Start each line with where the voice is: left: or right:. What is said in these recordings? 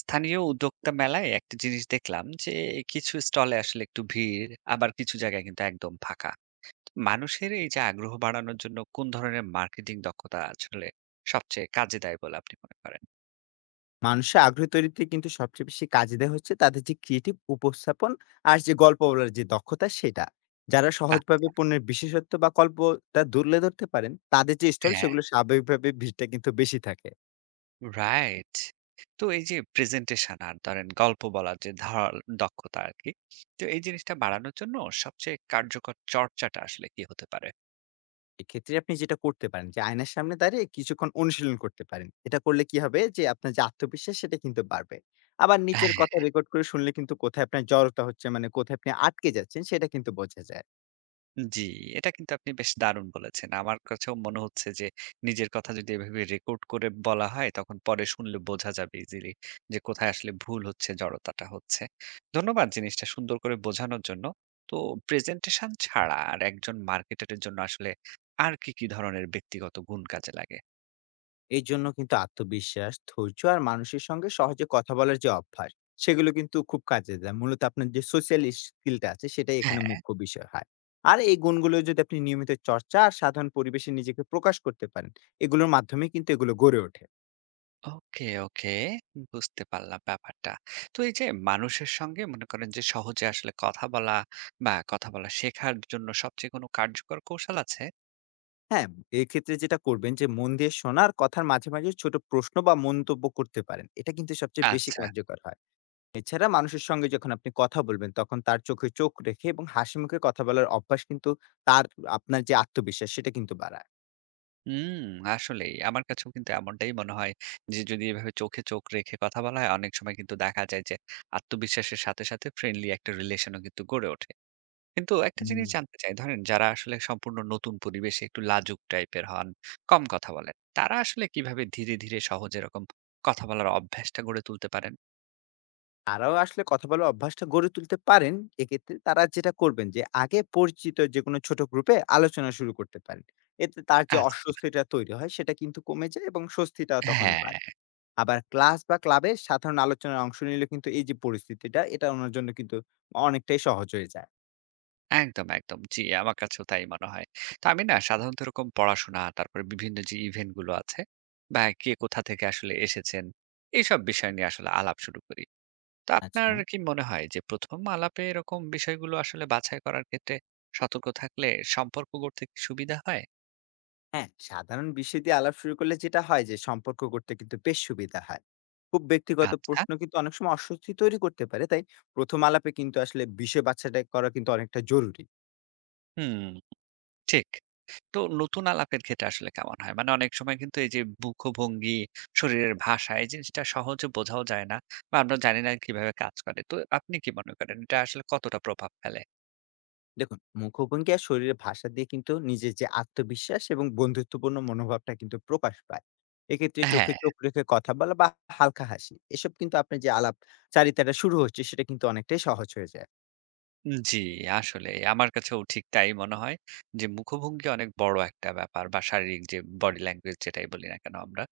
right: স্থানীয় উদ্যোক্তা মেলায় একটা জিনিস দেখলাম যে কিছু স্টলে আসলে একটু ভিড় আবার কিছু জায়গায় কিন্তু একদম ফাঁকা। মানুষের এই যে আগ্রহ বাড়ানোর জন্য কোন ধরনের মার্কেটিং দক্ষতা আসলে সবচেয়ে কাজে দেয় বলে আপনি মনে করেন?
left: মানুষের আগ্রহ তৈরিতে কিন্তু সবচেয়ে বেশি কাজে দেয় হচ্ছে তাদের যে ক্রিয়েটিভ উপস্থাপন আর যে গল্প বলার যে দক্ষতা সেটা। যারা সহজভাবে
right: আচ্ছা,
left: পণ্যের বিশেষত্ব বা গল্পটা তুলে ধরতে পারেন, তাদের যে স্টল
right: হ্যাঁ,
left: সেগুলো স্বাভাবিকভাবে ভিড়টা কিন্তু বেশি থাকে।
right: রাইট। তো এই যে প্রেজেন্টেশন আর ধরেন গল্প বলার যে ধারাল দক্ষতা আর কি, তো এই জিনিসটা বাড়ানোর জন্য সবচেয়ে কার্যকর চর্চাটা আসলে কি হতে পারে?
left: এক্ষেত্রে আপনি যেটা করতে পারেন যে আয়নার সামনে দাঁড়িয়ে কিছুক্ষণ অনুশীলন করতে পারেন। এটা করলে কি হবে যে আপনার যে আত্মবিশ্বাস সেটা কিন্তু বাড়বে। আবার নিচের কথা রেকর্ড করে শুনলে কিন্তু কোথায় আপনার জড়তা হচ্ছে মানে কোথায় আপনি আটকে যাচ্ছেন সেটা কিন্তু বোঝা যায়।
right: জি, এটা কিন্তু আপনি বেশ দারুণ বলেছেন। আমার কাছেও মনে হচ্ছে যে নিজের কথা যদি এভাবে রেকর্ড করে বলা হয় তখন পরে শুনলে বোঝা যাবে ইজিলি যে কোথায় আসলে ভুল হচ্ছে, জড়তাটা হচ্ছে। ধন্যবাদ জিনিসটা সুন্দর করে বোঝানোর জন্য। তো প্রেজেন্টেশন ছাড়া আর একজন মার্কেটারের জন্য আসলে আর কি, কি ধরনের ব্যক্তিগত গুণ কাজে লাগে?
left: এর জন্য কিন্তু আত্মবিশ্বাস, ধৈর্য আর মানুষের সঙ্গে সহজে কথা বলার যে অভ্যাস, সেগুলো কিন্তু খুব কাজে দেয়। মূলত আপনার যে সোশ্যাল স্কিলটা আছে সেটাই এখানে
right: হ্যাঁ।
left: মুখ্য বিষয় হয়। আর এই গুণগুলো যদি আপনি নিয়মিত চর্চা আর সাধারণ পরিবেশে নিজেকে প্রকাশ করতে পারেন, এগুলোর মাধ্যমে কিন্তু এগুলো গড়ে ওঠে।
right: ওকে, ওকে, বুঝতে পারলাম ব্যাপারটা। তো এই যে মানুষের সঙ্গে মনে করেন যে সহজে আসলে কথা বলা বা কথা বলা শেখার জন্য সবচেয়ে কোনো কার্যকর কৌশল আছে?
left: হ্যাঁ, এক্ষেত্রে যেটা করবেন যে মন দিয়ে শোনা আর কথার মাঝে, মাঝে ছোট প্রশ্ন বা মন্তব্য করতে পারেন। এটা কিন্তু সবচেয়ে বেশি
right: আচ্ছা।
left: কার্যকর হয়। এছাড়া মানুষের সঙ্গে যখন আপনি কথা বলবেন, তখন তার চোখে চোখ রেখে এবং হাসিমুখে কথা বলার অভ্যাস কিন্তু তার আপনার যে আত্মবিশ্বাস সেটা কিন্তু বাড়ায়।
right: হুম, আসলেই। আমার কাছেও কিন্তু এমনটাই মনে হয় যে যদি এভাবে চোখে চোখ রেখে কথা বলা হয় অনেক সময় কিন্তু দেখা যায় যে আত্মবিশ্বাসের সাথে, সাথে ফ্রেন্ডলি একটা রিলেশনও কিন্তু গড়ে ওঠে। কিন্তু একটা জিনিস
left: হুম।
right: জানতে চাই, ধরেন যারা আসলে সম্পূর্ণ নতুন পরিবেশে একটু লাজুক টাইপের হন, কম কথা বলেন, তারা আসলে কিভাবে ধীরে, ধীরে সহজ এরকম কথা বলার অভ্যাসটা গড়ে তুলতে পারেন?
left: তারাও আসলে কথা বলার অভ্যাসটা গড়ে তুলতে পারেন। এক্ষেত্রে তারা যেটা করবেন যে আগে পরিচিত যেকোনো ছোট গ্রুপে আলোচনা শুরু করতে পারেন। এতে তার যে
right: আচ্ছা,
left: অস্বস্তিটা তৈরি হয় সেটা কিন্তু কমে যায় এবং স্বস্তিটাও তখন
right: হ্যাঁ,
left: বাড়ে। আবার ক্লাস বা ক্লাবে সাধারণ আলোচনায় অংশ নিলে কিন্তু এই যে পরিস্থিতিটা এটা ওনার জন্য কিন্তু অনেকটাই সহজ হয়ে যায়।
right: একদম, একদম। জি, আমার কাছেও তাই মনে হয়। তো আমি না সাধারণত এরকম পড়াশোনা, তারপরে বিভিন্ন যে ইভেন্ট গুলো আছে বা কে কোথা থেকে আসলে এসেছেন, এইসব বিষয় নিয়ে আসলে আলাপ শুরু করি। তো আপনার
left: আচ্ছা।
right: কি মনে হয় যে ১ম আলাপে এরকম বিষয়গুলো আসলে বাছাই করার ক্ষেত্রে সতর্ক থাকলে সম্পর্ক গড়তে কি সুবিধা হয়?
left: হ্যাঁ, সাধারণ বিষয় দিয়ে আলাপ শুরু করলে যেটা হয় যে সম্পর্ক গড়তে কিন্তু বেশ সুবিধা হয়। খুব ব্যক্তিগত
right: আচ্ছা।
left: প্রশ্ন কিন্তু অনেক সময় অস্বস্তি তৈরি করতে পারে। তাই ১ম আলাপে কিন্তু আসলে বিষয় বাছাই করা কিন্তু অনেকটা জরুরি।
right: হুম, ঠিক। তো নতুন আলাপের ক্ষেত্রে আসলে কেমন হয়? মানে অনেক সময় কিন্তু এই যে মুখভঙ্গি, শরীরের ভাষা এই জিনিসটা সহজে বোঝাও যায় না বা আমরা জানি না কিভাবে কাজ করে। তো আপনি কি মনে করেন এটা আসলে কতটা প্রভাব ফেলে?
left: দেখুন মুখভঙ্গি আর শরীরের ভাষা দিয়ে কিন্তু নিজের যে আত্মবিশ্বাস এবং বন্ধুত্বপূর্ণ মনোভাবটা কিন্তু প্রকাশ পায়। এক্ষেত্রে চোখে
right: হ্যাঁ,
left: চোখ রেখে কথা বলা বা হালকা হাসি এসব কিন্তু আপনার যে আলাপচারিতাটা শুরু হচ্ছে সেটা কিন্তু অনেকটাই সহজ হয়ে যায়।
right: জি আসলেই। আমার কাছেও ঠিক তাই মনে হয় যে মুখভঙ্গি অনেক বড় একটা ব্যাপার বা শারীরিক যে বডি ল্যাঙ্গুয়েজ যেটাই বলি না কেন আমরা।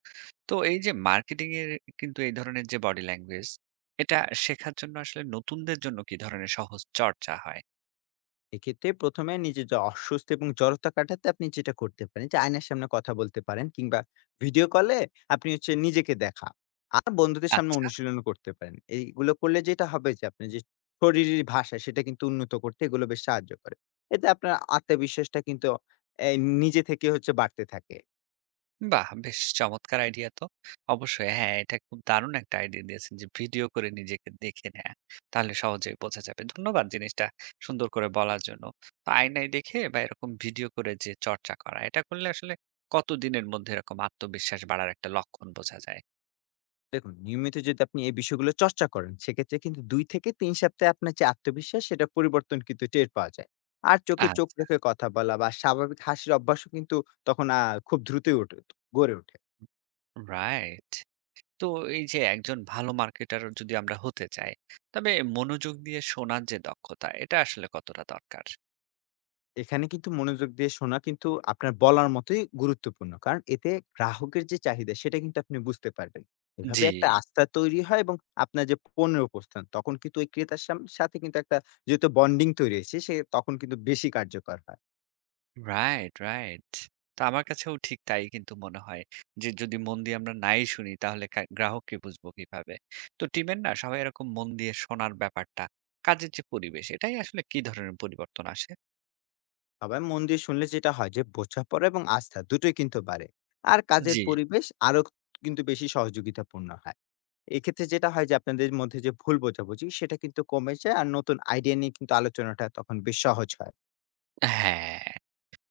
right: তো এই যে মার্কেটিং এর কিন্তু এই ধরনের যে বডি ল্যাঙ্গুয়েজ এটা শেখার জন্য আসলে নতুনদের জন্য কি ধরনের সহজ চর্চা হয়?
left: এক্ষেত্রে ১ম এ নিজের যে অস্বস্তি এবং জড়তা কাটাতে আপনি যেটা করতে পারেন যে আয়নার সামনে কথা বলতে পারেন কিংবা ভিডিও কলে আপনি হচ্ছে নিজেকে দেখা। আর বন্ধুদের সামনে
right: আচ্ছা।
left: অনুশীলন করতে পারেন। এইগুলো করলে যেটা হবে যে আপনার যে শরীরের ভাষা সেটা কিন্তু উন্নত করতে এগুলো বেশ সাহায্য করে। এতে আপনার আত্মবিশ্বাসটা কিন্তু এ নিজে থেকে হচ্ছে বাড়তে থাকে।
right: বাহ! বেশ চমৎকার আইডিয়া তো। অবশ্যই হ্যাঁ, এটা খুব দারুণ একটা আইডিয়া দিয়েছেন যে ভিডিও করে নিজেকে দেখে নেয়া। তাহলে সহজেই বোঝা যাবে। ধন্যবাদ জিনিসটা সুন্দর করে বলার জন্য। তো আয়নায় দেখে বা এরকম ভিডিও করে যে চর্চা করা, এটা করলে আসলে কতদিনের মধ্যে এরকম আত্মবিশ্বাস বাড়ার একটা লক্ষণ বোঝা যায়?
left: দেখুন, নিয়মিত যদি আপনি এই বিষয়গুলো চর্চা করেন, সেক্ষেত্রে কিন্তু ২ থেকে ৩ সপ্তাহে আপনার যে আত্মবিশ্বাস, সেটা পরিবর্তন কিন্তু টের পাওয়া যায়। আর চোখে চোখ
right: আচ্ছা,
left: রেখে কথা বলা বা স্বাভাবিক হাসির অভ্যাসও কিন্তু তখন খুব দ্রুতই গড়ে ওঠে।
right: রাইট। তো এই যে একজন ভালো মার্কেটার যদি আমরা হতে চাই, তবে মনোযোগ দিয়ে শোনার যে দক্ষতা, এটা আসলে কতটা দরকার?
left: এখানে কিন্তু মনোযোগ দিয়ে শোনা কিন্তু আপনার বলার মতোই গুরুত্বপূর্ণ। কারণ এতে গ্রাহকের যে চাহিদা, সেটা কিন্তু আপনি বুঝতে পারবেন। এভাবে
right: জি।
left: একটা আস্থা তৈরি হয় এবং আপনার যে পণ্যের উপস্থান, তখন কিন্তু ওই ক্রেতার সাথে কিন্তু একটা যেহেতু বন্ডিং তৈরি হয়েছে, সে তখন কিন্তু বেশি কার্যকর হয়।
right: Right, right. তো আমার কাছেও ঠিক তাই কিন্তু মনে হয় যে যদি মন দিয়ে আমরা নাই শুনি তাহলে গ্রাহককে বুঝবো কিভাবে? তো টিমের না সবাই এরকম মন দিয়ে শোনার ব্যাপারটা, কাজের যে পরিবেশ এটাই আসলে কি ধরনের পরিবর্তন আসে?
left: সবাই মন দিয়ে শুনলে যেটা হয় যে বোঝাপড়া এবং আস্থা দুটোই কিন্তু বাড়ে আর কাজের
right: জি।
left: পরিবেশ আরো কিন্তু বেশি সহযোগিতাপূর্ণ হয়। এক্ষেত্রে যেটা হয় যে আপনাদের মধ্যে যে ভুল বোঝাবুঝি সেটা কিন্তু কমে যায় আর নতুন আইডিয়া নিয়ে কিন্তু আলোচনাটা তখন বেশ সহজ হয়।
right: হ্যাঁ,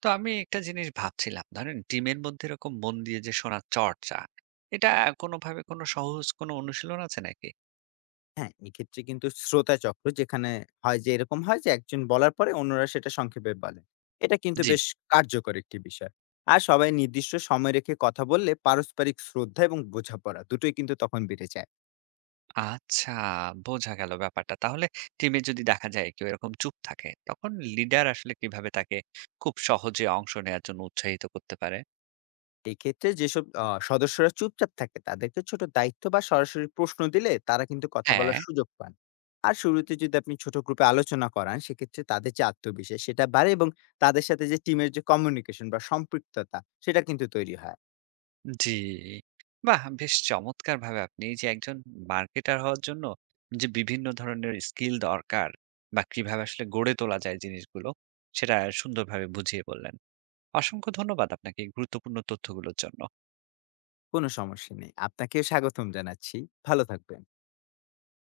right: তো আমি একটা জিনিস ভাবছিলাম ধরেন টিমের মধ্যে এরকম মন দিয়ে যে শোনার চর্চা, এটা কোনোভাবে কোনো সহজ কোনো অনুশীলন আছে নাকি?
left: হ্যাঁ, এক্ষেত্রে কিন্তু শ্রোতা চক্র যেখানে হয় যে এরকম হয় যে একজন বলার পরে অন্যরা সেটা সংক্ষেপে বলেন, এটা কিন্তু
right: জি।
left: বেশ কার্যকর একটি বিষয়। আর সবাই নির্দিষ্ট সময় রেখে কথা বললে পারস্পরিক শ্রদ্ধা এবং বোঝাপড়া দুটোই কিন্তু তখন বেড়ে যায়।
right: আচ্ছা, বোঝা গেল ব্যাপারটা। তাহলে টিমে যদি দেখা যায় কেউ এরকম চুপ থাকে, তখন লিডার আসলে কিভাবে তাকে খুব সহজে অংশ নেয়ার জন্য উৎসাহিত করতে পারে?
left: এক্ষেত্রে যেসব সদস্যরা চুপচাপ থাকে তাদেরকে ছোট দায়িত্ব বা সরাসরি প্রশ্ন দিলে তারা কিন্তু কথা
right: হ্যাঁ,
left: বলার সুযোগ পান। আর শুরুতে যদি আপনি ছোট গ্রুপে আলোচনা করান সেক্ষেত্রে তাদের যে আত্মবিশ্বাস সেটা বাড়ে এবং তাদের সাথে যে টিমের যে কমিউনিকেশন বা সম্পৃক্ততা সেটা কিন্তু তৈরি হয়।
right: জি। বাহ! বেশ চমৎকারভাবে আপনি এই যে একজন মার্কেটার হওয়ার জন্য যে বিভিন্ন ধরনের স্কিল দরকার বা কিভাবে আসলে গড়ে তোলা যায় জিনিসগুলো, সেটা সুন্দরভাবে বুঝিয়ে বললেন। অসংখ্য ধন্যবাদ আপনাকে এই গুরুত্বপূর্ণ তথ্যগুলোর জন্য।
left: কোনো সমস্যা নেই। আপনাকেও স্বাগতম জানাচ্ছি। ভালো থাকবেন।